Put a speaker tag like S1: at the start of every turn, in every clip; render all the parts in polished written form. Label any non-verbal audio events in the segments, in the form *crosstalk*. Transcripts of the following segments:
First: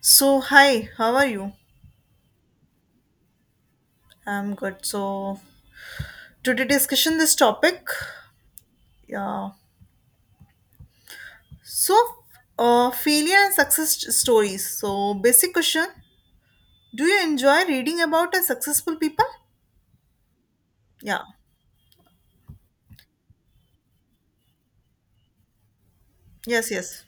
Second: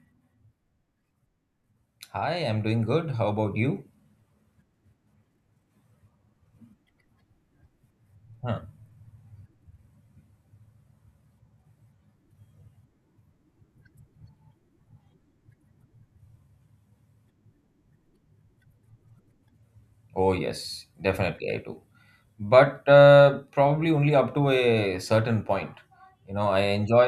S1: So, hi, how are you?
S2: Hi, I'm doing good. How about you?
S1: I'm good. So, today discussion this topic.
S2: Huh.
S1: Yeah. So, failure and success stories. So, basic question: Do you enjoy reading about a successful people?
S2: Oh, yes,
S1: Yeah.
S2: definitely I do. But probably only up to a certain point. You know, I
S1: Yes. Yes.
S2: enjoy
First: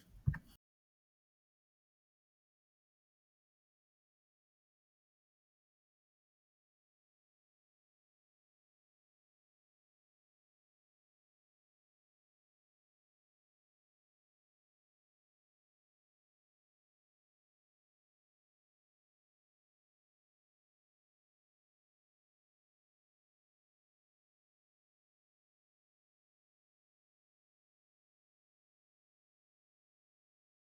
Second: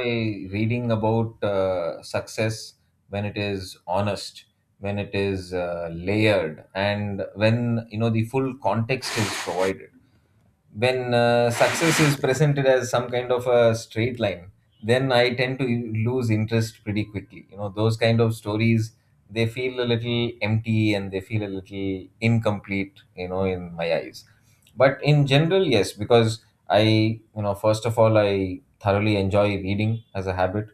S2: reading about success when it is honest, when it is layered, and when, the full context is provided. When success is presented as some kind of a straight line, then I tend to lose interest pretty quickly. Those kind of stories, they feel a little empty, and they feel a little incomplete, in my eyes. But in general, yes, because I, first of all, I thoroughly enjoy reading as a habit.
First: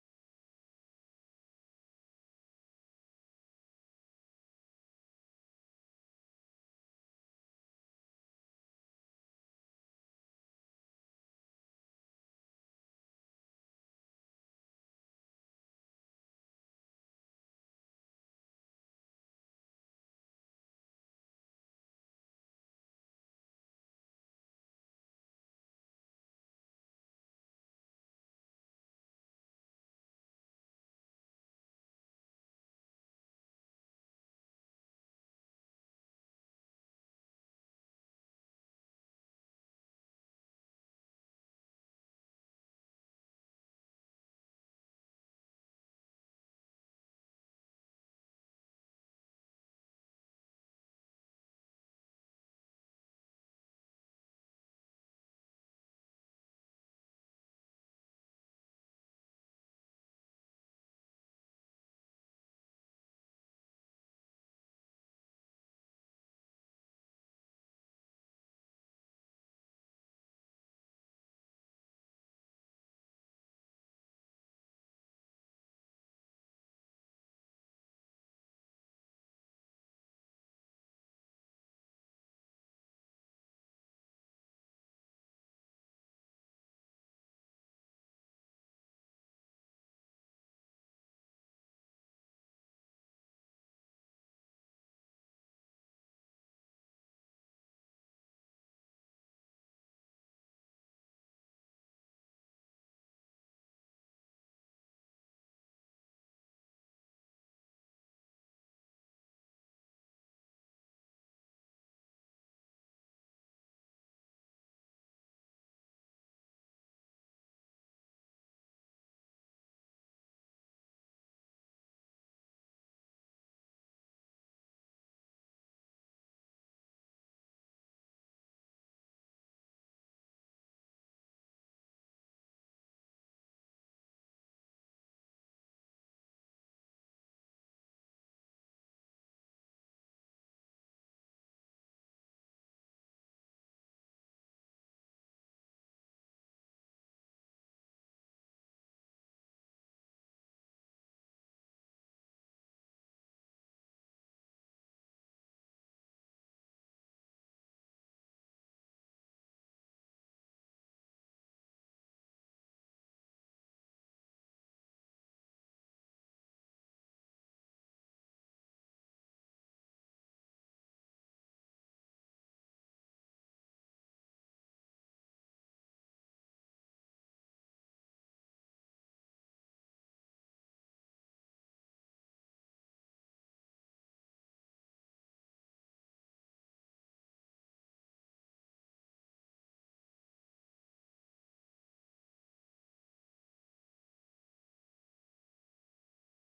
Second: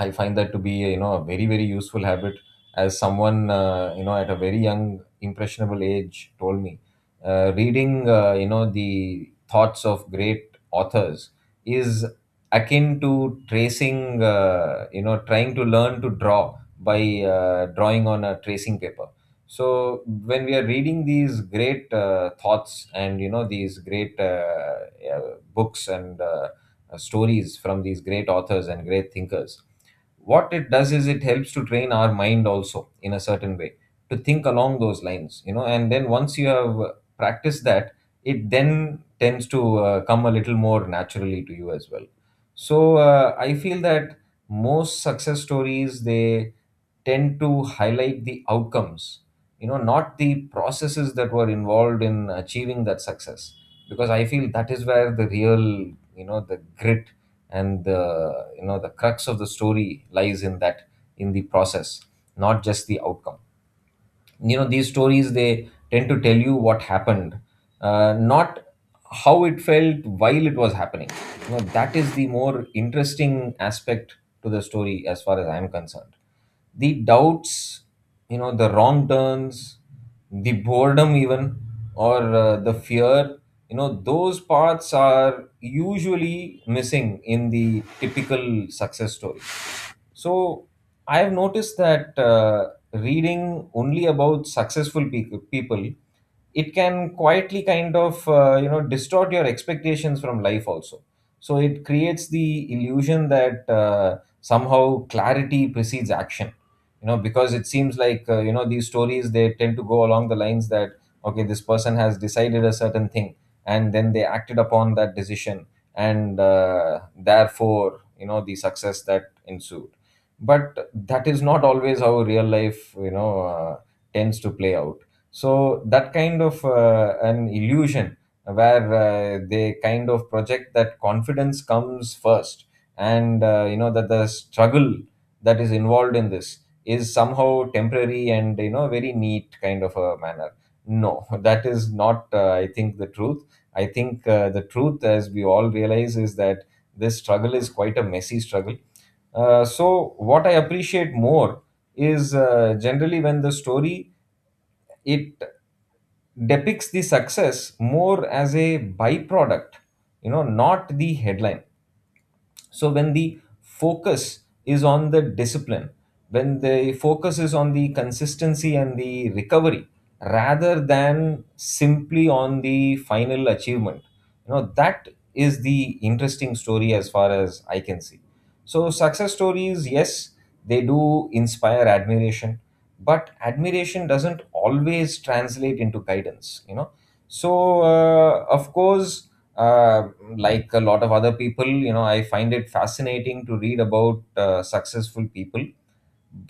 S2: I find that to be a, you know a very very useful habit. As someone, at a very young impressionable age, told me, reading, the thoughts of great authors is akin to tracing, trying to learn to draw by drawing on a tracing paper. So when we are reading these great thoughts, and these great uh, books, and stories from these great authors and great thinkers, what it does is it helps to train our mind also in a certain way to think along those lines. And then once you have practiced that, it then tends to come a little more naturally to you as well. So I feel that most success stories, they tend to highlight the outcomes, not the processes that were involved in achieving that success, because I feel that is where the real, the grit, and the you know the crux of the story lies, in that, in the process, not just the outcome. These stories, they tend to tell you what happened, not how it felt while it was happening. That is the more interesting aspect to the story as far as I'm concerned: the doubts, the wrong turns, the boredom even, or the fear. Those parts are usually missing in the typical success story. So I have noticed that reading only about successful people, it can quietly kind of distort your expectations from life also. So it creates the illusion that somehow clarity precedes action, because it seems like, these stories, they tend to go along the lines that, okay, this person has decided a certain thing, and then they acted upon that decision, and therefore, the success that ensued. But that is not always how real life, tends to play out. So that kind of an illusion, where they kind of project that confidence comes first, and, that the struggle that is involved in this is somehow temporary and, very neat kind of a manner. No. *laughs* That is not, I think, the truth. I think, the truth, as we all realize, is that this struggle is quite a messy struggle. So what I appreciate more is, generally, when the story, it depicts the success more as a byproduct, not the headline. So when the focus is on the discipline, when the focus is on the consistency and the recovery, rather than simply on the final achievement, that is the interesting story as far as I can see. So success stories, yes, they do inspire admiration, but admiration doesn't always translate into guidance, you know. So, of course, uh, like a lot of other people, I find it fascinating to read about successful people.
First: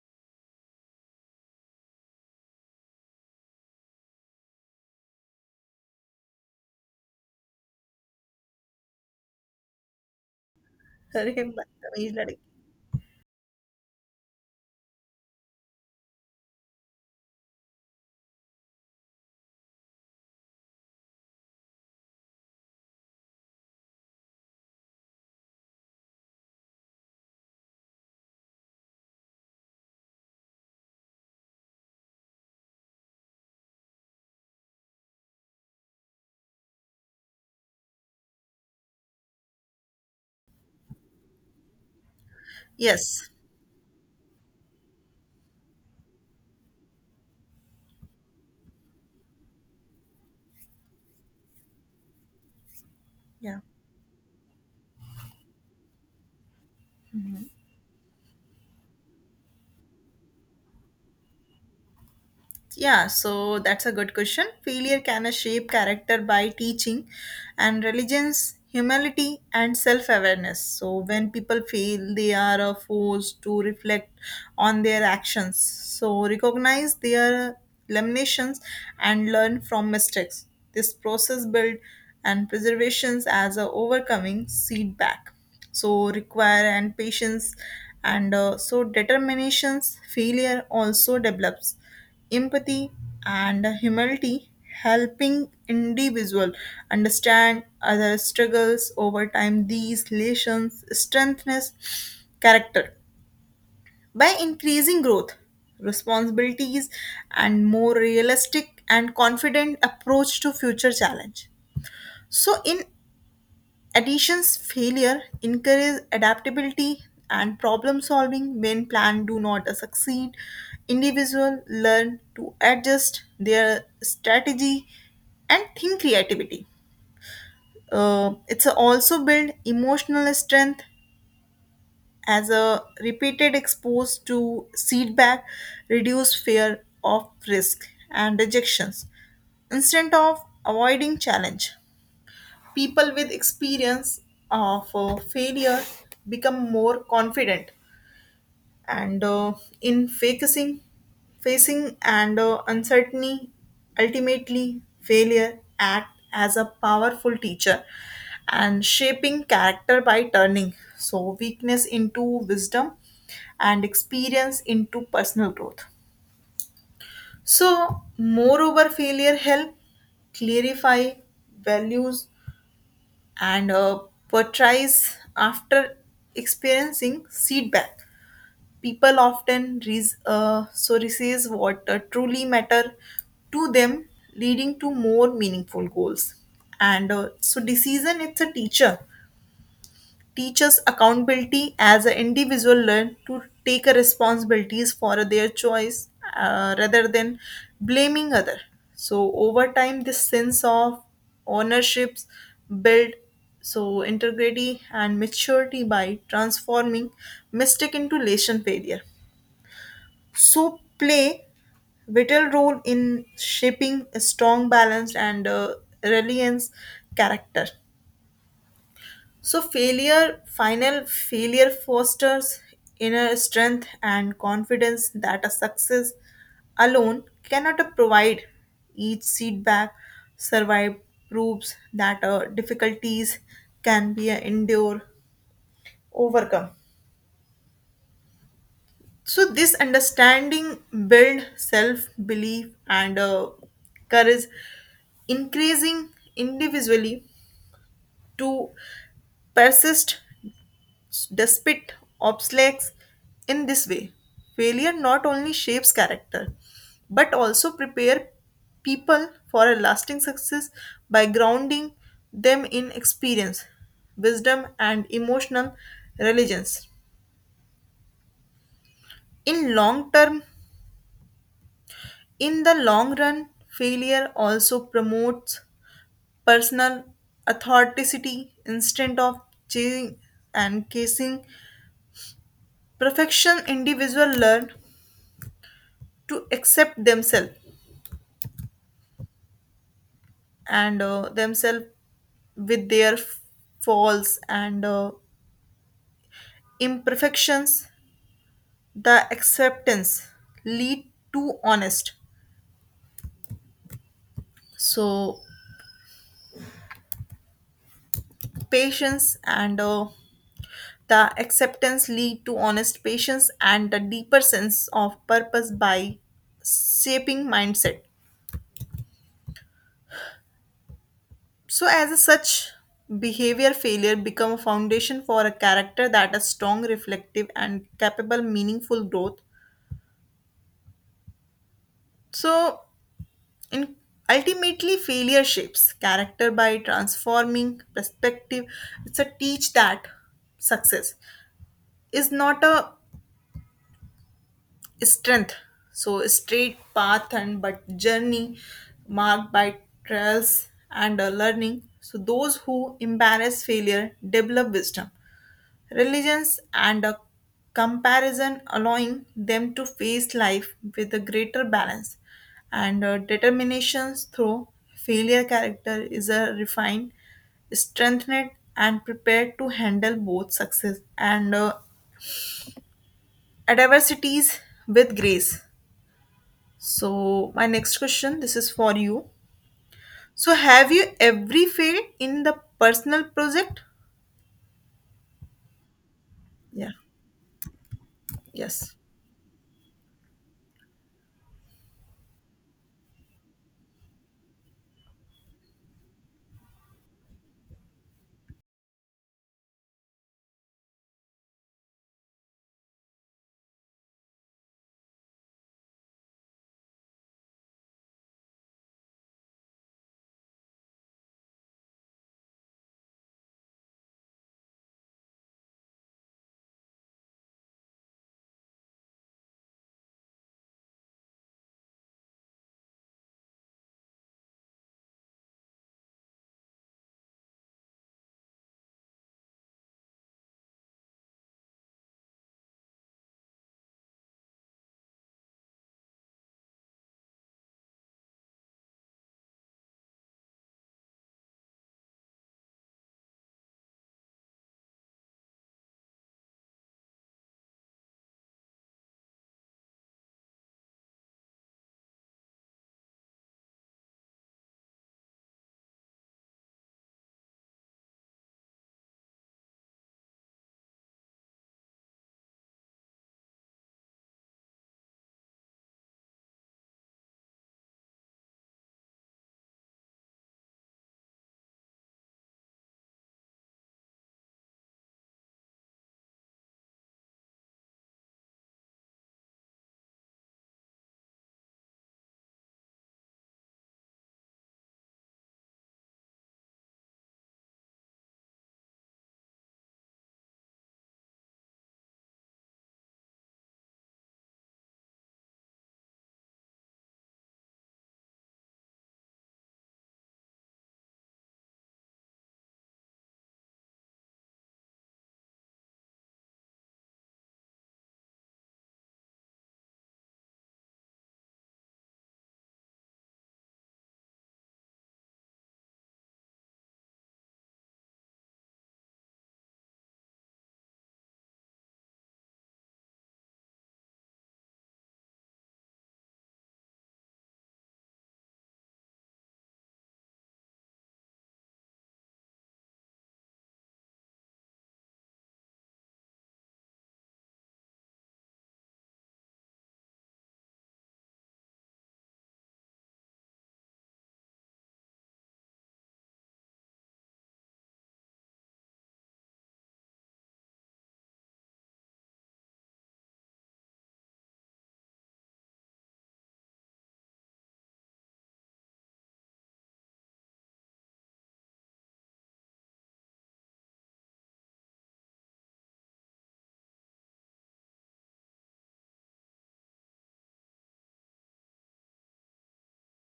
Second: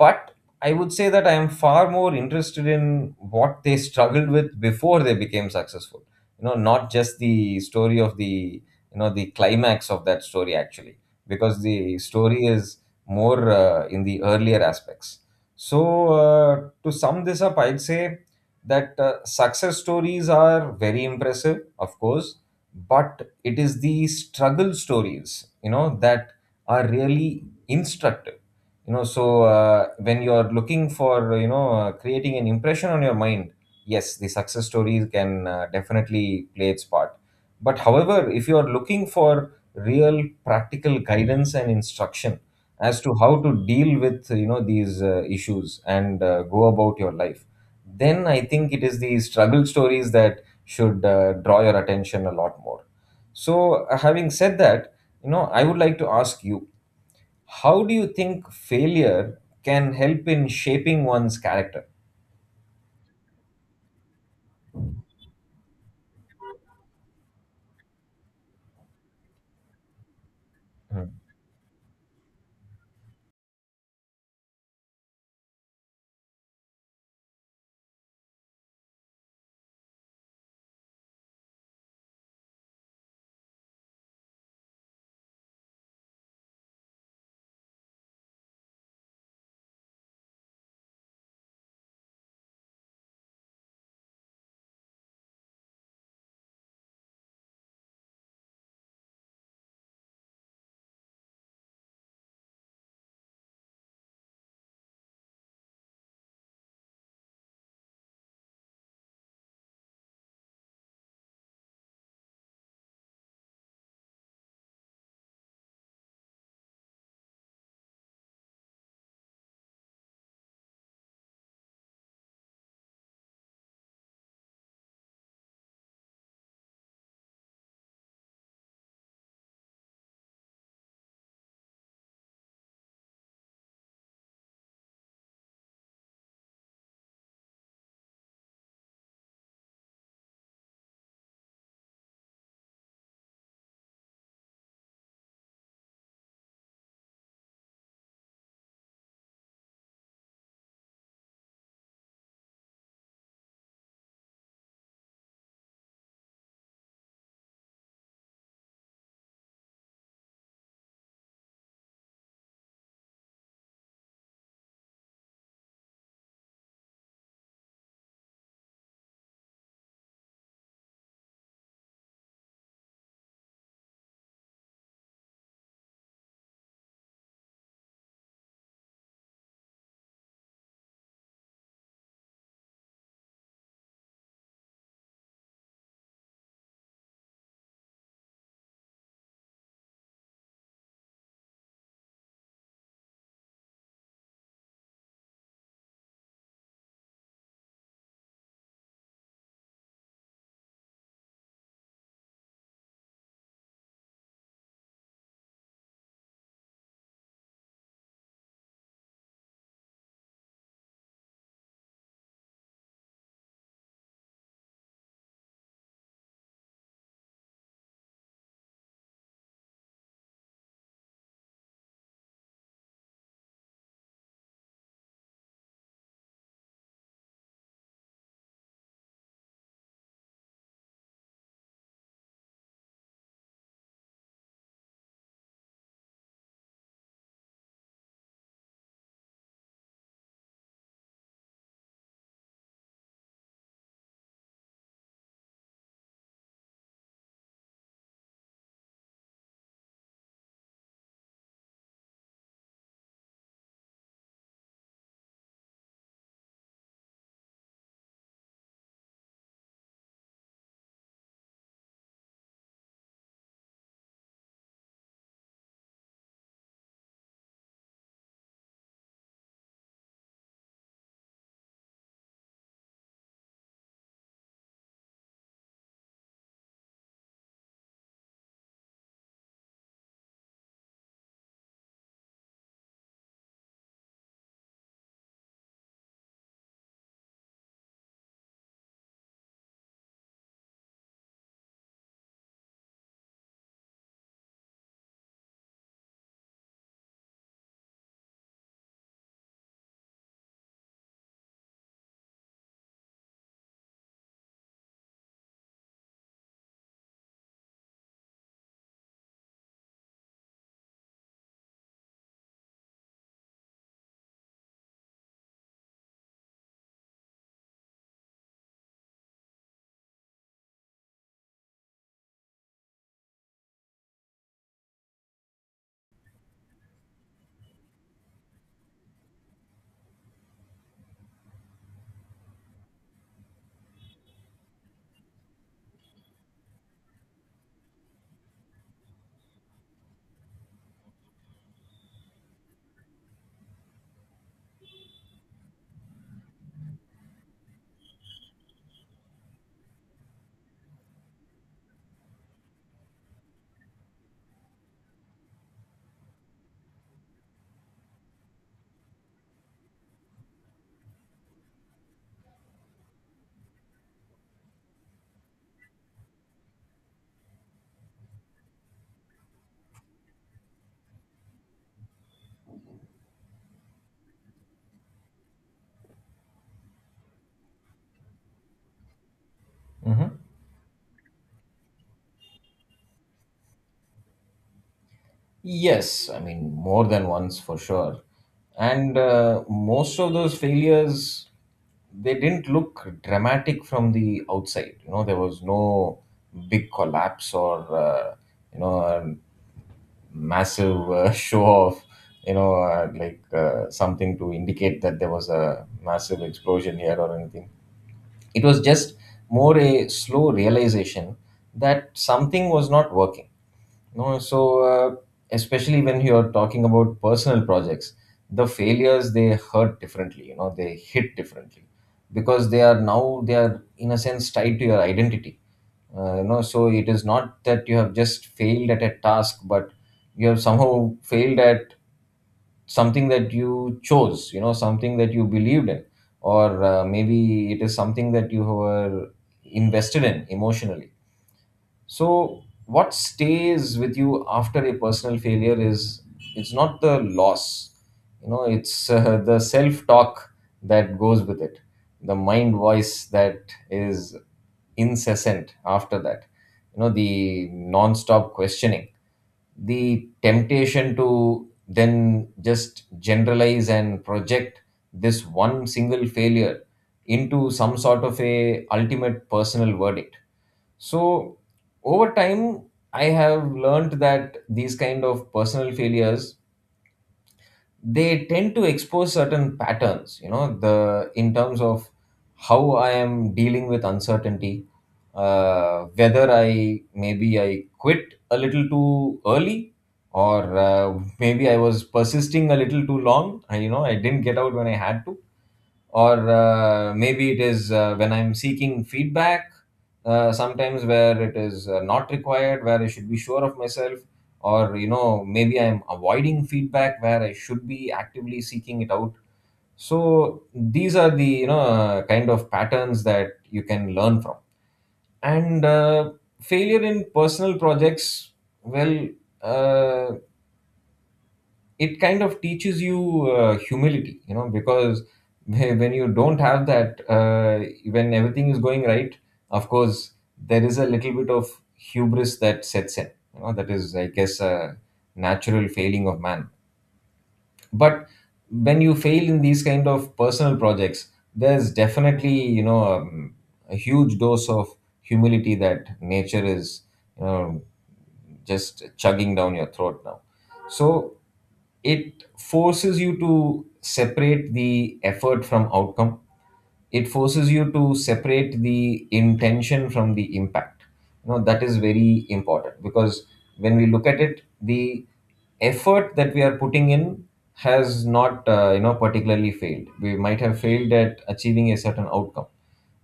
S2: But I would say that I am far more interested in what they struggled with before they became successful, not just the story of the you know the climax of that story actually.
S1: अरे,
S2: Because
S1: बात तो
S2: the
S1: वही लड़ी.
S2: story is more in the earlier aspects. So to sum this up, I'd say that success stories are very impressive, of course, but it is the struggle stories, that are really instructive. So when you're looking for, creating an impression on your mind, yes, the success stories can definitely play its part. But however, if you're looking for real practical guidance and instruction as to
S1: Yes.
S2: how to deal with, these issues, and go about your life, then I think it is the struggle stories that should draw your attention a lot more.
S1: Yeah.
S2: So having said that, I would like to ask you, how do you think failure can help in shaping one's character?
S1: Yeah, so that's a good question. Failure can shape character by teaching and religions, humility, and self awareness. So, when people fail, they are forced to reflect on their actions. So, recognize their limitations and learn from mistakes. This process builds and preservations as a overcoming feedback. So, require and patience and so determinations failure also develops empathy and humility helping individual understand other struggles. Over time these lessons strengthens character by increasing growth responsibilities and more realistic and confident approach to future challenge. So in Addition's failure encourages adaptability and problem solving when plans do not succeed. Individuals learn to adjust their strategy and think creativity. It's also build emotional strength as a repeated exposed to feedback reduce fear of risk and rejections instead of avoiding challenge, people with experience of failure become more confident and in facing and uncertainty. Ultimately failure act as a powerful teacher and shaping character by turning so weakness into wisdom and experience into personal growth. So moreover failure help clarify values and portrays after experiencing feedback. People often so receive what truly matter to them, leading to more meaningful goals. And so, decision it's a teacher teaches accountability as an individual learn to take a responsibilities for their choice, rather than blaming other. So over time this sense of ownerships build so integrity and maturity by transforming mistake into lesson failure so play vital role in shaping a strong balanced, and reliance character. So failure, final failure fosters inner strength and confidence that a success alone cannot provide. Each setback survived proves that difficulties can be endured, overcome. So this understanding build self belief and courage, increasing individually to persist despite obstacles. In this way failure not only shapes character but also prepare people for a lasting success by grounding them in experience wisdom and emotional religions in long term in the long run. Failure also promotes personal authenticity instead of chasing and chasing perfection. Individuals learn to accept themselves and themselves with their faults and imperfections. The acceptance lead to honest so patience and the acceptance lead to honest patience and a deeper sense of purpose by shaping mindset so as a such behavior failure become a foundation for a character that is strong reflective and capable meaningful growth. So And ultimately, failure shapes character by transforming perspective. It's a teach that success is not a strength, so a straight path and but journey marked by trials and learning. So those who embrace failure develop wisdom religions, and a comparison, allowing them to face life with a greater balance and determination through failure character is a refined, strengthened, and prepared to handle both success and adversities with grace. So, my next question this is for you.
S2: Mm-hmm.
S1: So, have you every failed in the personal project?
S2: Yes, I mean,
S1: Yeah.
S2: more than once for sure.
S1: Yes.
S2: And most of those failures, they didn't look dramatic from the outside. You know, there was no big collapse or, a massive *laughs* show of, like something to indicate that there was a massive explosion here or anything. It was just more a slow realization that something was not working. No, so especially when you're talking about personal projects, the failures, they hurt differently. You know, they hit differently, because they are now they are, in a sense, tied to your identity. So it is not that you have just failed at a task, but you have somehow failed at something that you chose, something that you believed in, or maybe it is something that you were invested in emotionally. So what stays with you after a personal failure is, it's not the loss, you know, it's *laughs* the self talk that goes with it, the mind voice that is incessant after that, the non stop questioning, the temptation to then just generalize and project this one single failure into some sort of a ultimate personal verdict. So over time, I have learned that these kind of personal failures, they tend to expose certain patterns, you know the in terms of how I am dealing with uncertainty, whether I maybe I quit a little too early, or maybe I was persisting a little too long and, I didn't get out when I had to, or maybe it is, when I'm seeking feedback, sometimes where it is not required, where I should be sure of myself, or, maybe I'm avoiding feedback where I should be actively seeking it out. So these are the, kind of patterns that you can learn from. And, failure in personal projects, well, uh, it kind of teaches you humility, you know, because when you don't have that, when everything is going right, of course, there is a little bit of hubris that sets in, you know, that is, I guess, a natural failing of man. But when you fail in these kind of personal projects, there's definitely, a huge dose of humility that nature is, you know, just chugging down your throat now. So it forces you to separate the effort from outcome, it forces you to separate the intention from the impact. You know, that is very important, because when we look at it, the effort that we are putting in has not, particularly failed. We might have failed at achieving a certain outcome,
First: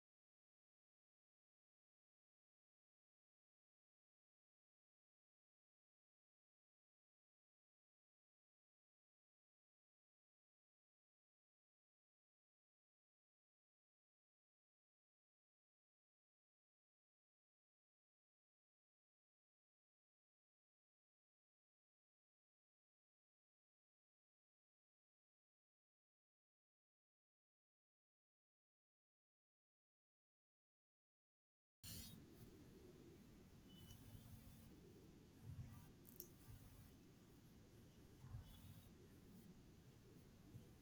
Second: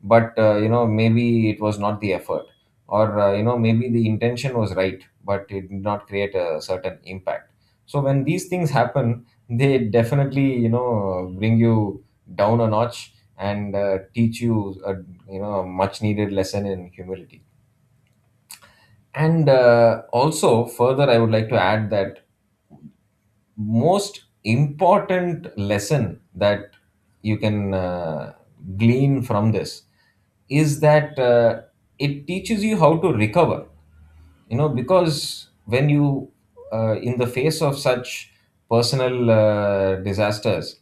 S2: but, maybe it was not the effort, or, maybe the intention was right, but it did not create a certain impact. So when these things happen, *laughs* they definitely, bring you down a notch, and teach you a you know a much needed lesson in humility. And, also, further, I would like to add that most important lesson that you can glean from this is that, it teaches you how to recover. You know, because when you, in the face of such personal, disasters,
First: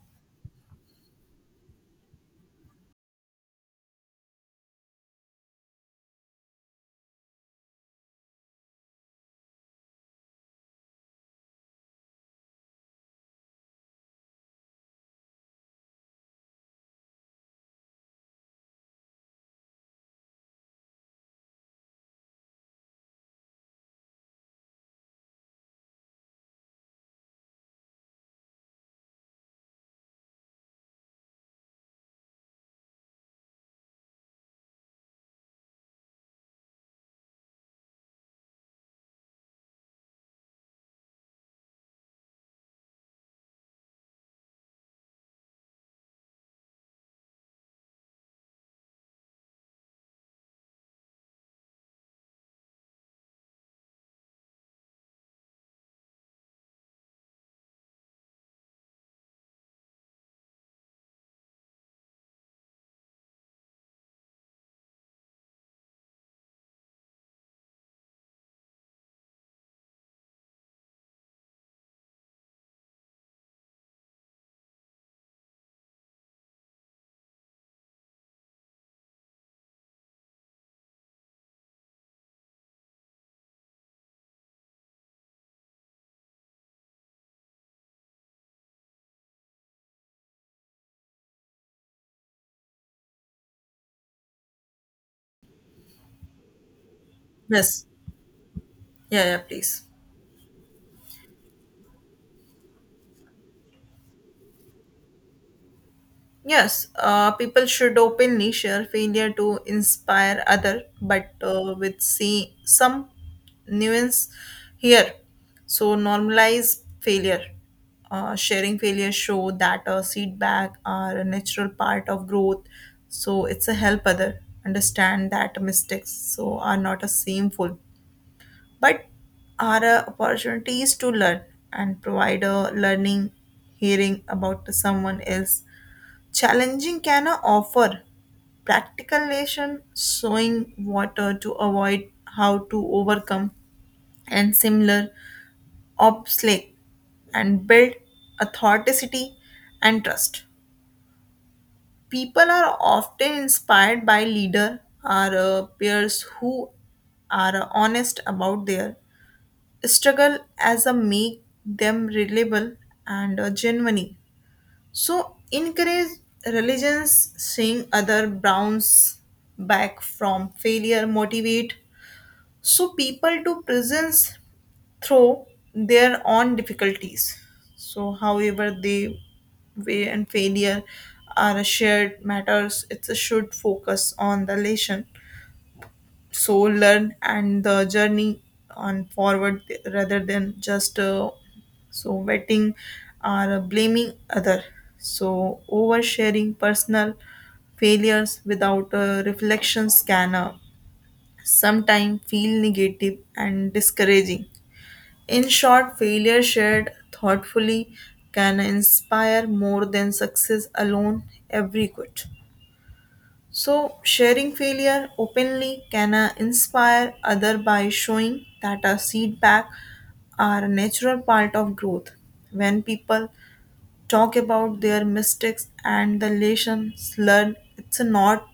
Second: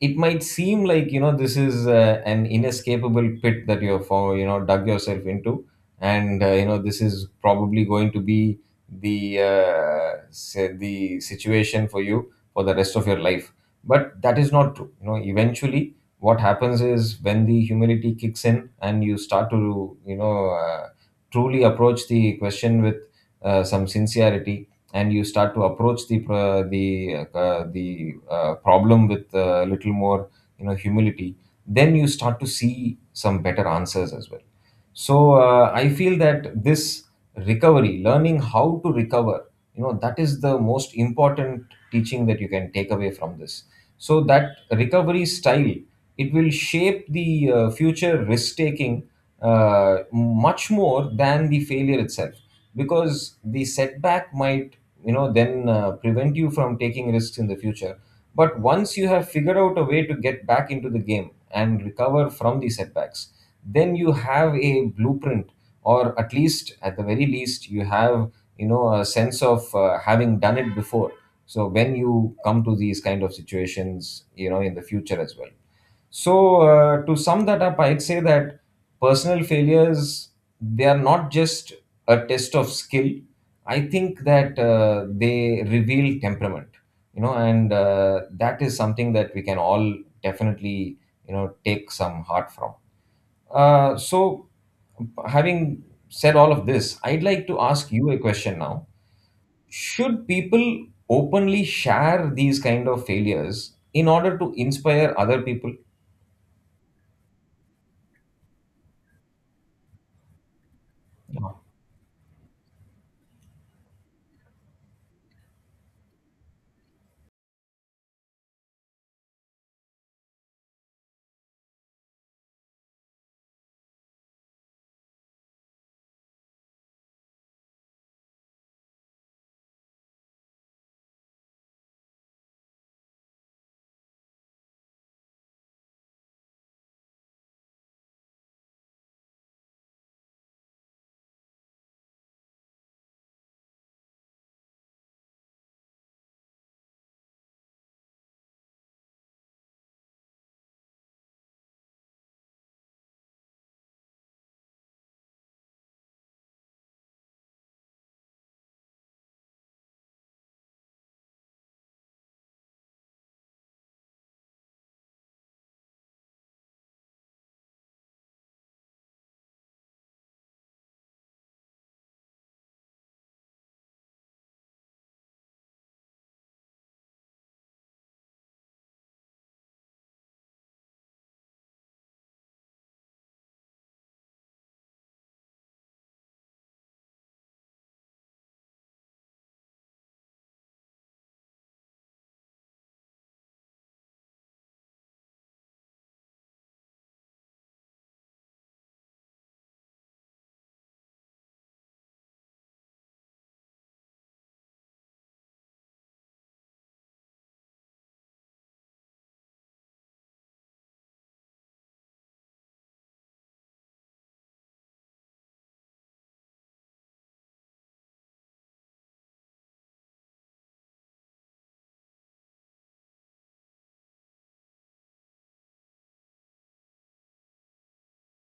S2: it might seem like, this is an inescapable pit that you're, for you know dug yourself into. And, this is probably going to be the situation for you for the rest of your life. But that is not true. You know, eventually what happens is, when the humility kicks in and you start to, uh, truly approach the question with, some sincerity, and you start to approach the problem with a little more, humility. Then you start to see some better answers as well. So I feel that this recovery, learning how to recover, you know, that is the most important teaching that you can take away from this. So that recovery style, it will shape the future risk taking much more than the failure itself, because the setback might you know then Prevent you from taking risks in the future. But once you have figured out a way to get back into the game and recover from the setbacks, then you have a blueprint, or at least at the very least you have, a sense of having done it before. So when you come to these kind of situations, you know, in the future as well. So, to sum that up, I'd say that personal failures, they are not just a test of skill. I think that they reveal temperament, you know, and that is something that we can all definitely, you know, take some heart from. So, having said all of this, I'd like to
S1: Yes.
S2: ask you a question now.
S1: Yeah, yeah, please.
S2: Should people openly share these kind of failures in order to inspire other people?
S1: Yes, people should openly share failure to inspire other, but with see some nuance here. So normalize failure. Sharing failure show that feedback are a natural part of growth. So it's a help other understand that mistakes so are not a shameful, but are opportunities to learn and provide a learning hearing about someone else challenging can offer practical lesson showing water to avoid how to overcome and similar obstacle and build authenticity and trust. People are often inspired by leader or peers who are honest about their struggle as a make them reliable and genuine. So encourage religions seeing other bounce back from failure, motivate so people to presence through their own difficulties. So however they way and failure are shared matters, it should focus on the lesson so learn and the journey on forward rather than just so wetting or blaming other. So oversharing personal failures without a reflection scanner sometimes feel negative and discouraging. In short failure shared thoughtfully can inspire more than success alone every good. So, sharing failure openly can inspire others by showing that a setback are a natural part of growth. When people talk about their mistakes and the lessons learned, it's not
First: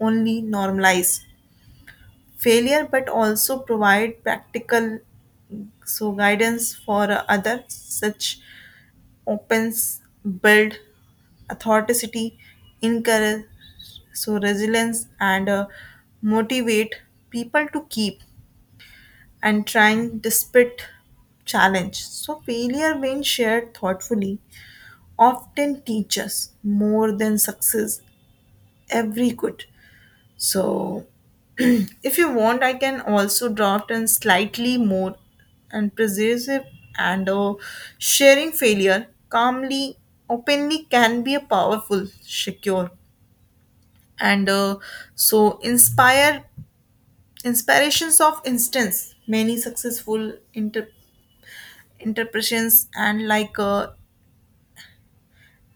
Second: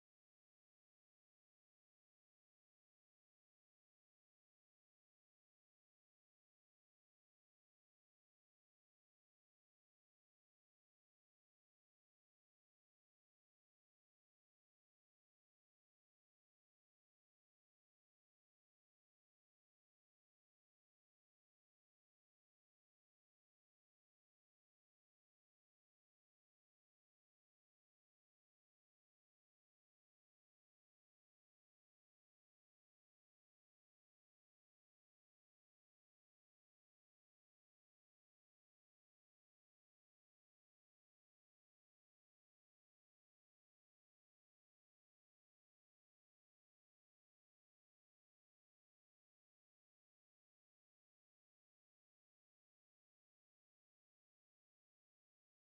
S1: only normalize failure but also provide practical so guidance for others. Such opens, build authenticity, encourage so resilience and motivate people to keep and trying despite challenge. So failure when shared thoughtfully often teaches more than success every good. So *clears throat* if you want, I can also draft in slightly more and persuasive and sharing failure calmly, openly can be a powerful, secure, and so inspire inspirations of instance. Many successful interpretations and like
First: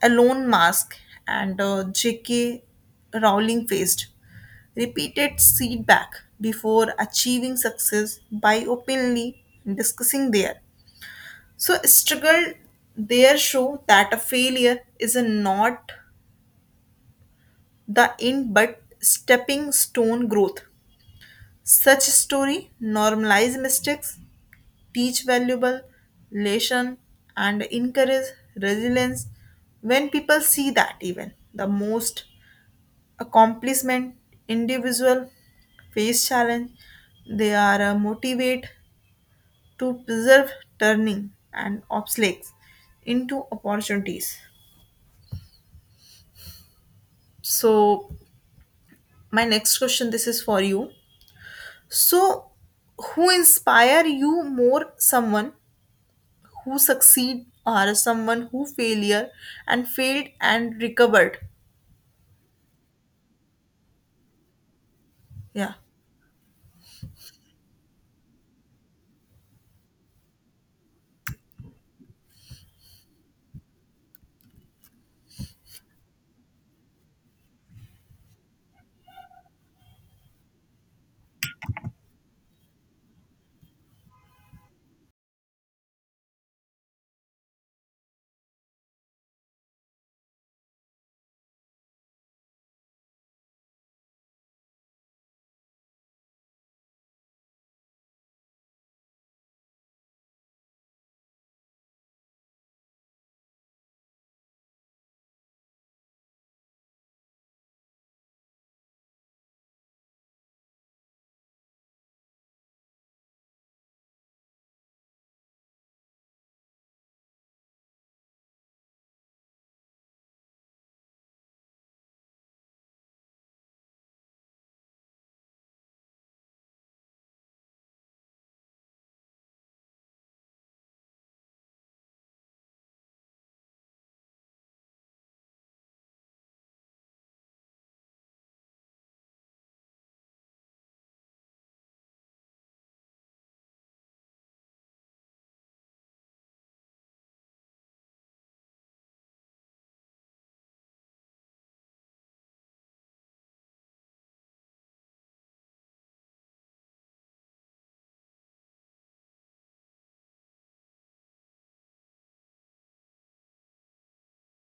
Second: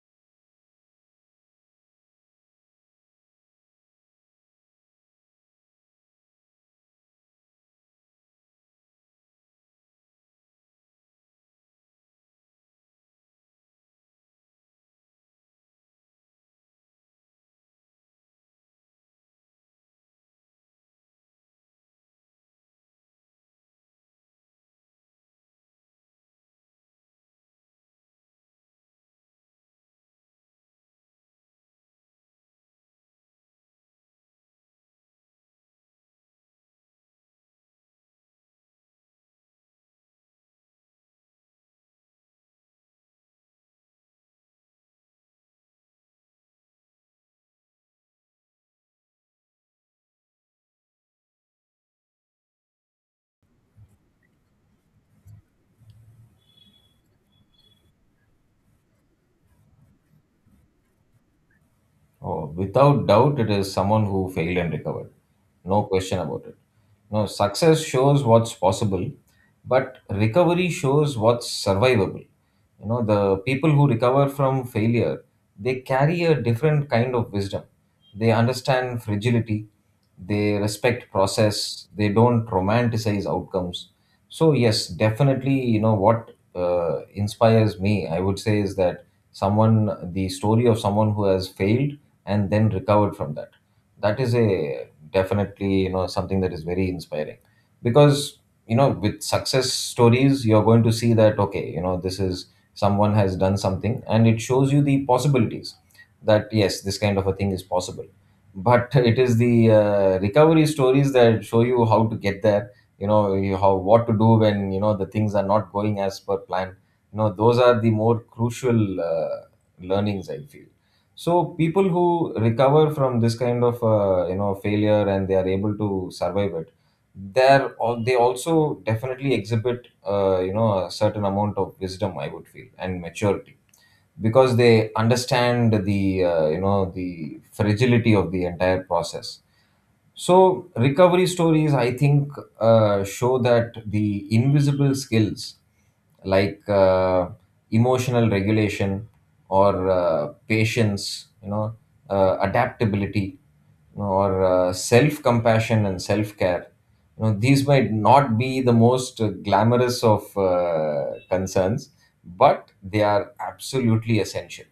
S1: Alone Mask and J.K. Rowling faced repeated feedback before achieving success by openly discussing their so struggle there show that a failure is not the end but stepping stone growth. Such story normalize mistakes, teach valuable lesson and encourage resilience when people see that even the most accomplishment individual face challenge they are motivate to preserve turning and obstacles into opportunities. So my next question this is for you. So who inspire you more, someone who succeed or someone who failure and failed and recovered?
S2: Oh, without doubt, it is someone who failed and recovered.
S1: Yeah.
S2: No question about it. No, success shows what's possible, but recovery shows what's survivable. You know, the people who recover from failure, they carry a different kind of wisdom. They understand fragility, they respect process, they don't romanticize outcomes. So yes, definitely, you know what inspires me, I would say, is that someone the story of someone who has failed and then recovered from that, that is a definitely, you know, something that is very inspiring. Because, you know, with success stories, you're going to see that okay, you know, this is, someone has done something, and it shows you the possibilities, that yes, this kind of a thing is possible. But it is the recovery stories that show you how to get there. How, what to do when, you know, the things are not going as per plan. You know, those are the more crucial learnings, I feel. So people who recover from this kind of you know, failure, and they are able to survive it, they also definitely exhibit, you know, a certain amount of wisdom, I would feel, and maturity, because they understand the, you know, the fragility of the entire process. So, recovery stories, I think, show that the invisible skills, like emotional regulation, or patience, you know, adaptability, you know, or self compassion and self care, you know, these might not be the most glamorous of concerns, but they are absolutely essential.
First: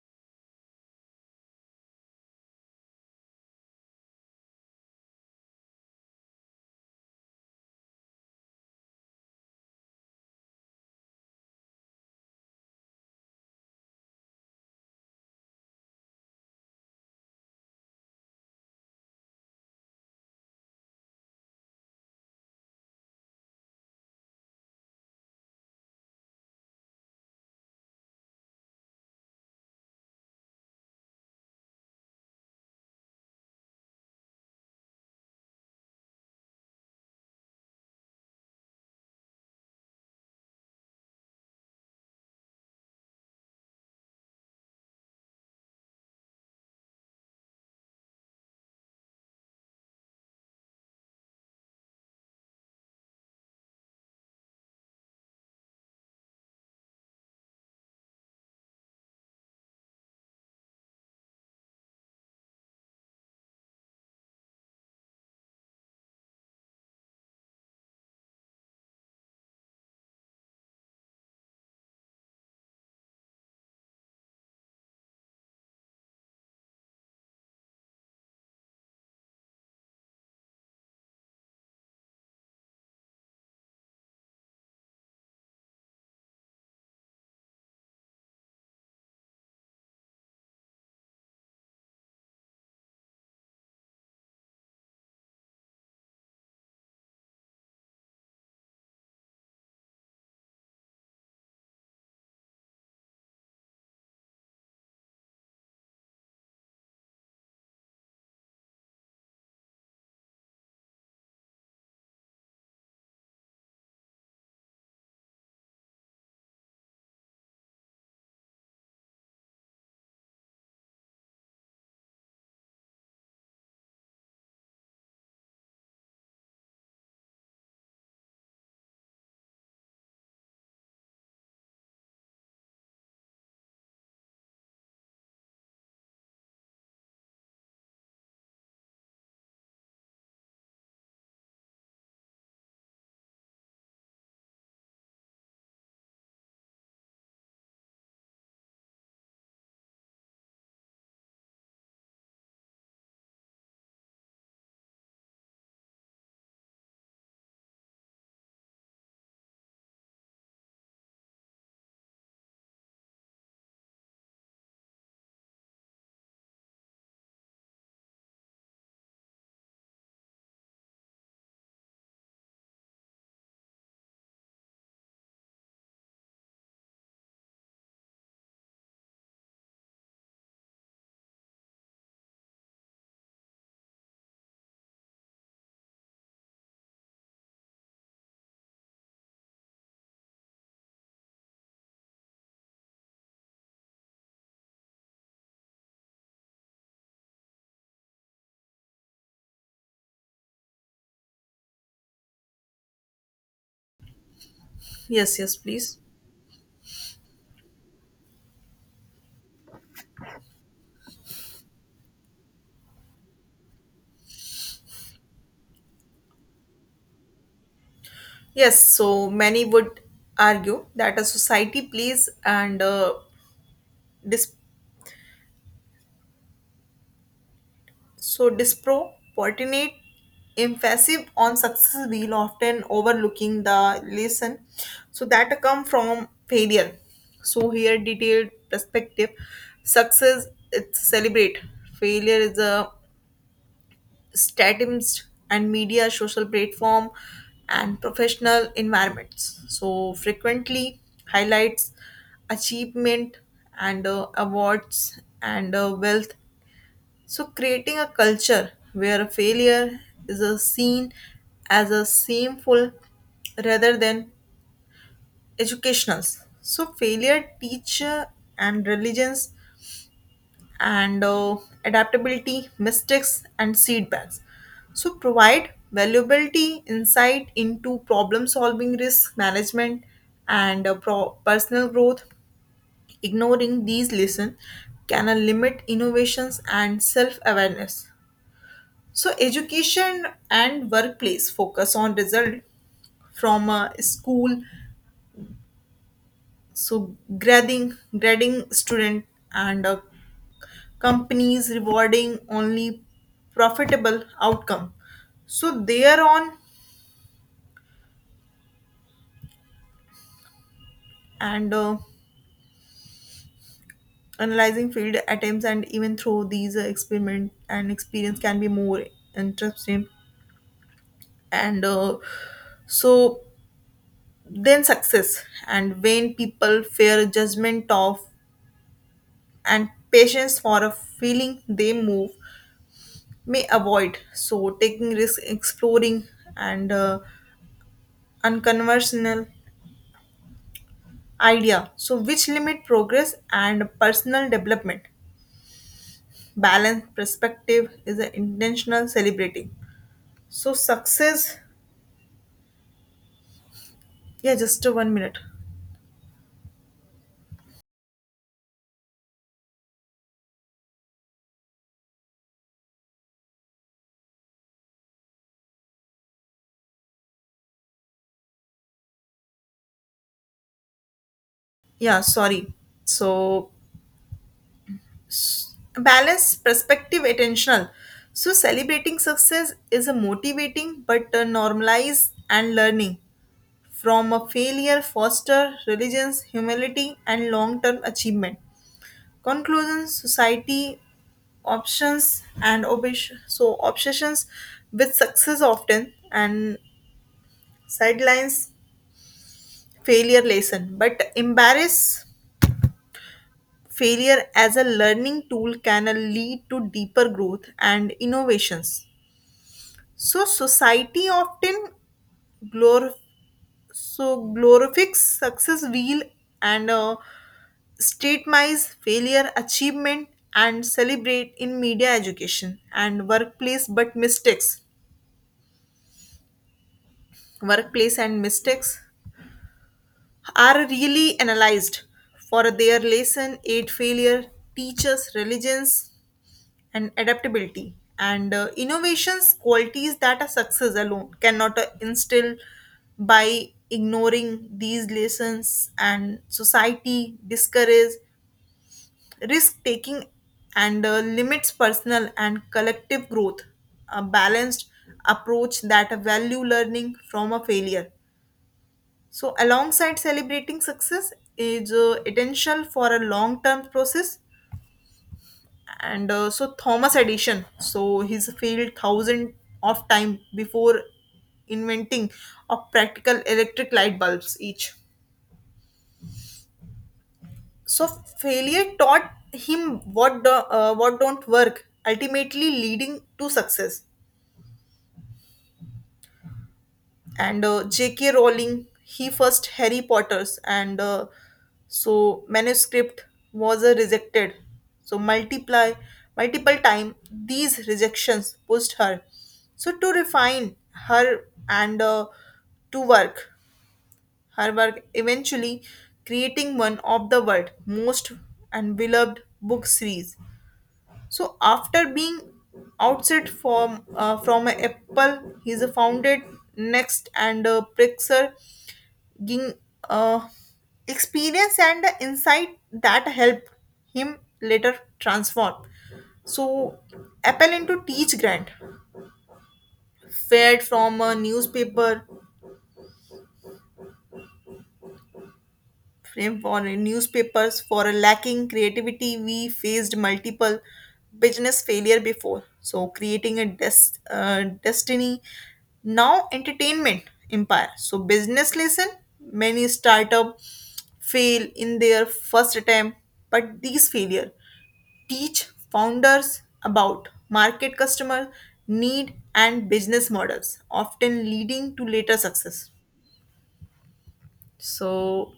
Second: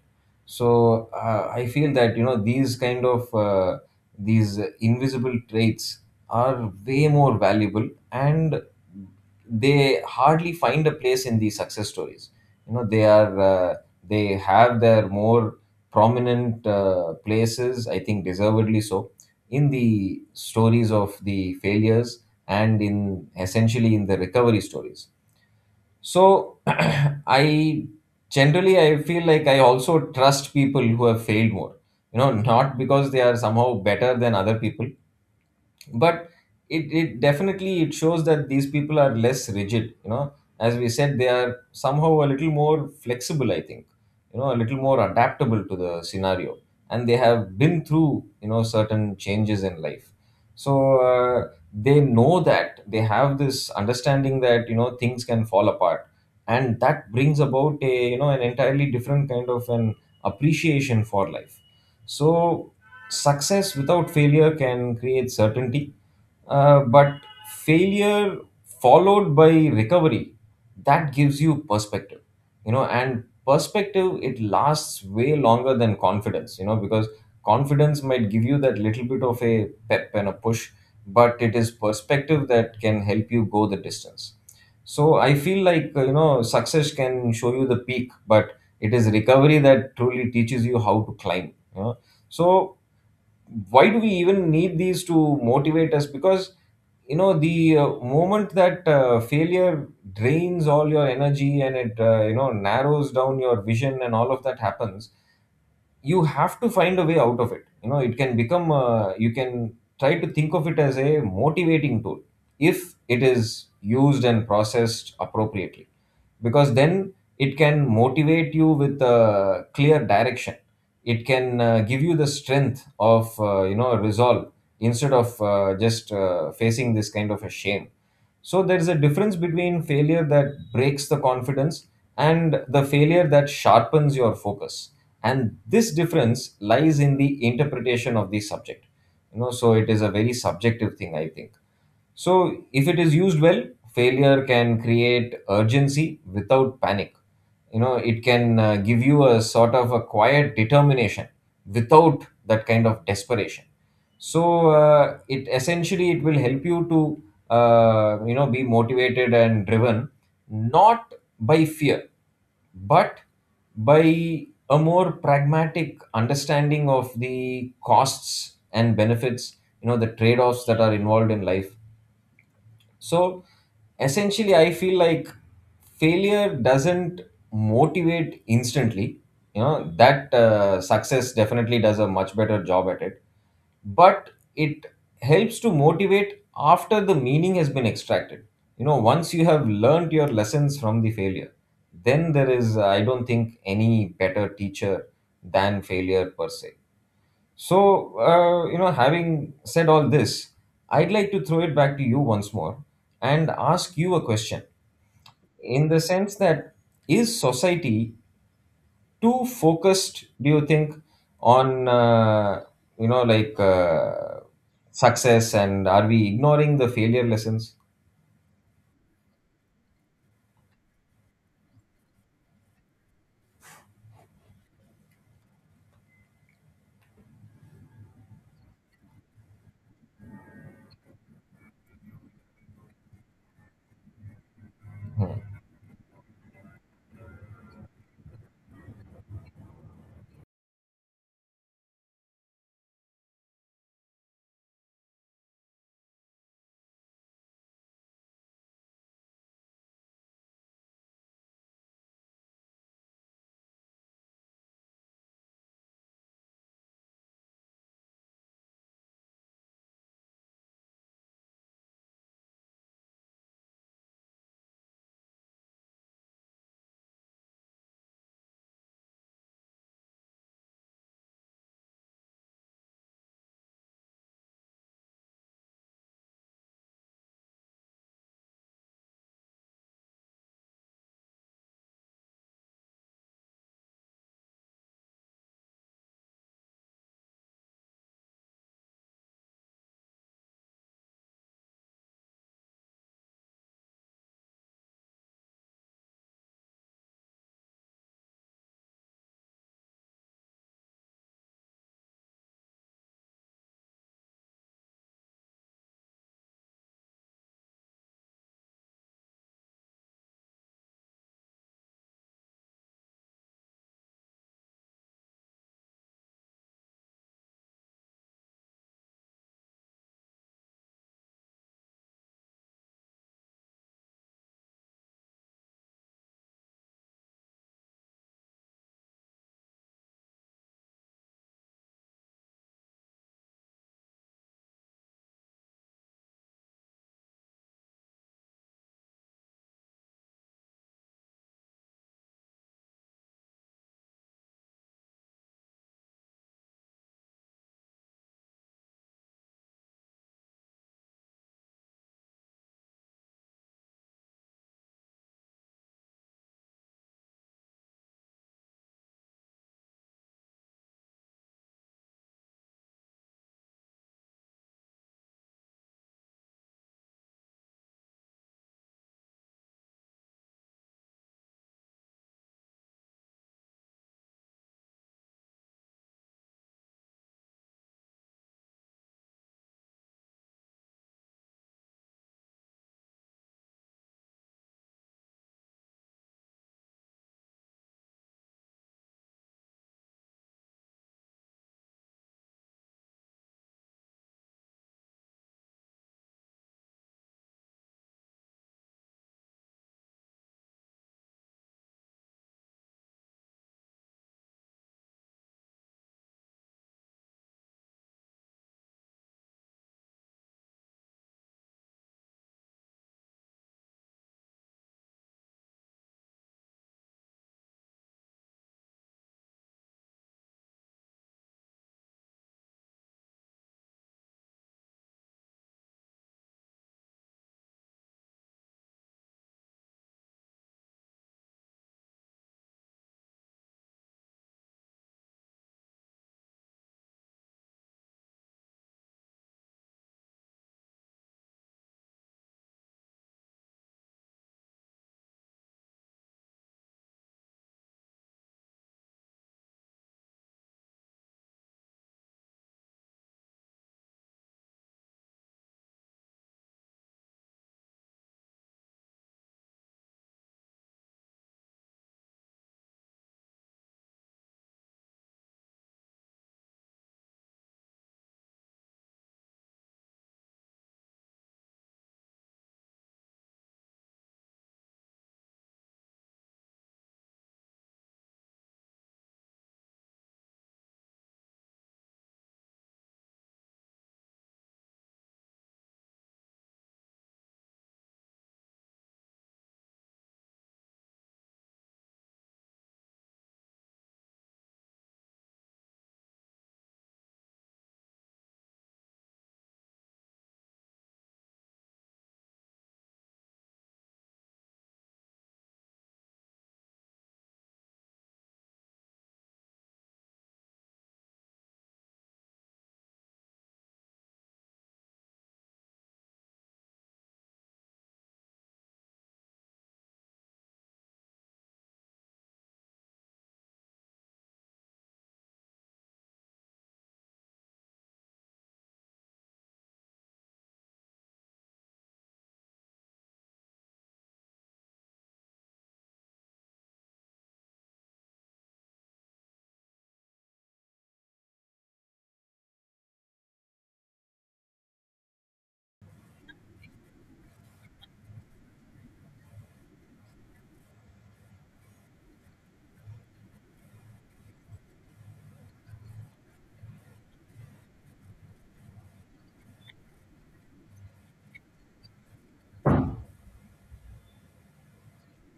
S2: So, I feel that, you know, these kind of these invisible traits are way more valuable, and they hardly find a place in the success stories. you know they are uh, they have their more prominent places, I think, deservedly so, in the stories of the failures, and in, essentially, in the recovery stories. So *clears throat* I feel like I also trust people who have failed more. You know, not because they are somehow better than other people, but it definitely it shows that these people are less rigid, you know, as we said, they are somehow a little more flexible, I think, you know, a little more adaptable to the scenario, and they have been through, you know, certain changes in life. So they know that, they have this understanding that, you know, things can fall apart, and that brings about a, you know, an entirely different kind of an appreciation for life. So, success without failure can create certainty, but failure followed by recovery, that gives you perspective, you know. And perspective, it lasts way longer than confidence, you know, because confidence might give you that little bit of a pep and a push, but it is perspective that can help you go the distance. So I feel like, you know, success can show you the peak, but it is recovery that truly teaches you how to climb, you know. So, why do we even need these to motivate us? Because, you know, the moment that failure drains all your energy, and it, you know, narrows down your vision, and all of that happens, you have to find a way out of it. You know, it can become you can try to think of it as a motivating tool, if it is used and processed appropriately. Because then it can motivate you with a clear direction. It can give you the strength of, you know, resolve, instead of, just facing this kind of a shame. So there is a difference between failure that breaks the confidence and the failure that sharpens your focus. And this difference lies in the interpretation of the subject. You know, so it is a very subjective thing, I think. So, if it is used well, failure can create urgency without panic. You know, it can give you a sort of a quiet determination without that kind of desperation. So, it will help you to, you know, be motivated and driven, not by fear, but by a more pragmatic understanding of the costs and benefits, you know, the trade-offs that are involved in life. So, essentially, I feel like failure doesn't motivate instantly. You know, that success definitely does a much better job at it, but it helps to motivate after the meaning has been extracted. You know, once you have learned your lessons from the failure, then there is, I don't think, any better teacher than failure per se. So, you know, having said all this, I'd like to throw it back to you once more and ask you a question,
S1: Yes, yes
S2: in
S1: please.
S2: the sense that, is society too focused, do you think, on, you know, like success, and are we ignoring the failure lessons?
S1: Yes, so many would argue that a society plays and Dis- so disproportionate emphasis on success will often overlooking the lesson so that come from failure. So here detailed perspective success it's celebrate failure is a statist and media social platform and professional environments so frequently highlights achievement and awards and wealth. So, creating a culture where failure is a seen as a shameful rather than educational. So, failure, teacher, and religions, and adaptability, mistakes, and setbacks. So, provide valuability insight into problem solving, risk management, and personal growth. Ignoring these lessons can limit innovations and self awareness. So, education and workplace focus on result from a school. So, grading student and companies rewarding only profitable outcome. So, they are on and analyzing field attempts and even through these experiment and experience can be more interesting and so then success and when people fear judgment of and patience for a feeling they move may avoid. So taking risk, exploring, and unconventional idea. So which limit progress and personal development. Balance perspective is an intentional celebrating. So success, yeah, just one minute. Yeah, sorry. So balance, perspective, attentional. So celebrating success is a motivating but normalized and learning from a failure foster religions, humility, and long-term achievement. Conclusion: Society options and so obsessions with success often and sidelines failure lesson, but embrace failure as a learning tool can lead to deeper growth and innovations. So society often glorifies glorifies success wheel and statemize failure, achievement, and celebrate in media education and workplace, but mistakes, workplace and mistakes are really analyzed for their lesson, aid failure, teaches religions, and adaptability and innovations qualities that a success alone cannot instill by ignoring these lessons and society discourages risk taking and limits personal and collective growth a balanced approach that value learning from a failure so alongside celebrating success is essential for a long term process and so Thomas Edison. So he's failed thousand of time before inventing a practical electric light bulbs each. So failure taught him what don't work, ultimately leading to success. And J.K. Rowling, he first Harry Potter's, and so manuscript was rejected. So multiply multiple time these rejections pushed her. So to refine her and to work her work, eventually creating one of the world most and beloved book series. So after being outset from a Apple, he is founded Next and Prixer, giving uh, experience and the insight that help him later transform. So Apple into Teach Grant, fed from a newspaper frame for newspapers for a lacking creativity we faced multiple business failure before so creating a destiny now entertainment empire. So business lesson many startup fail in their first attempt but these failure teach founders about market customer need and business models often leading to later success. So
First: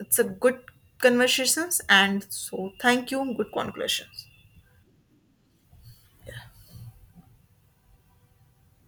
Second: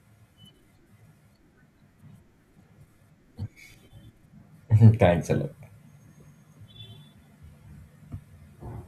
S1: it's a good conversations and so thank you good conclusions.
S2: *laughs* Thanks a lot.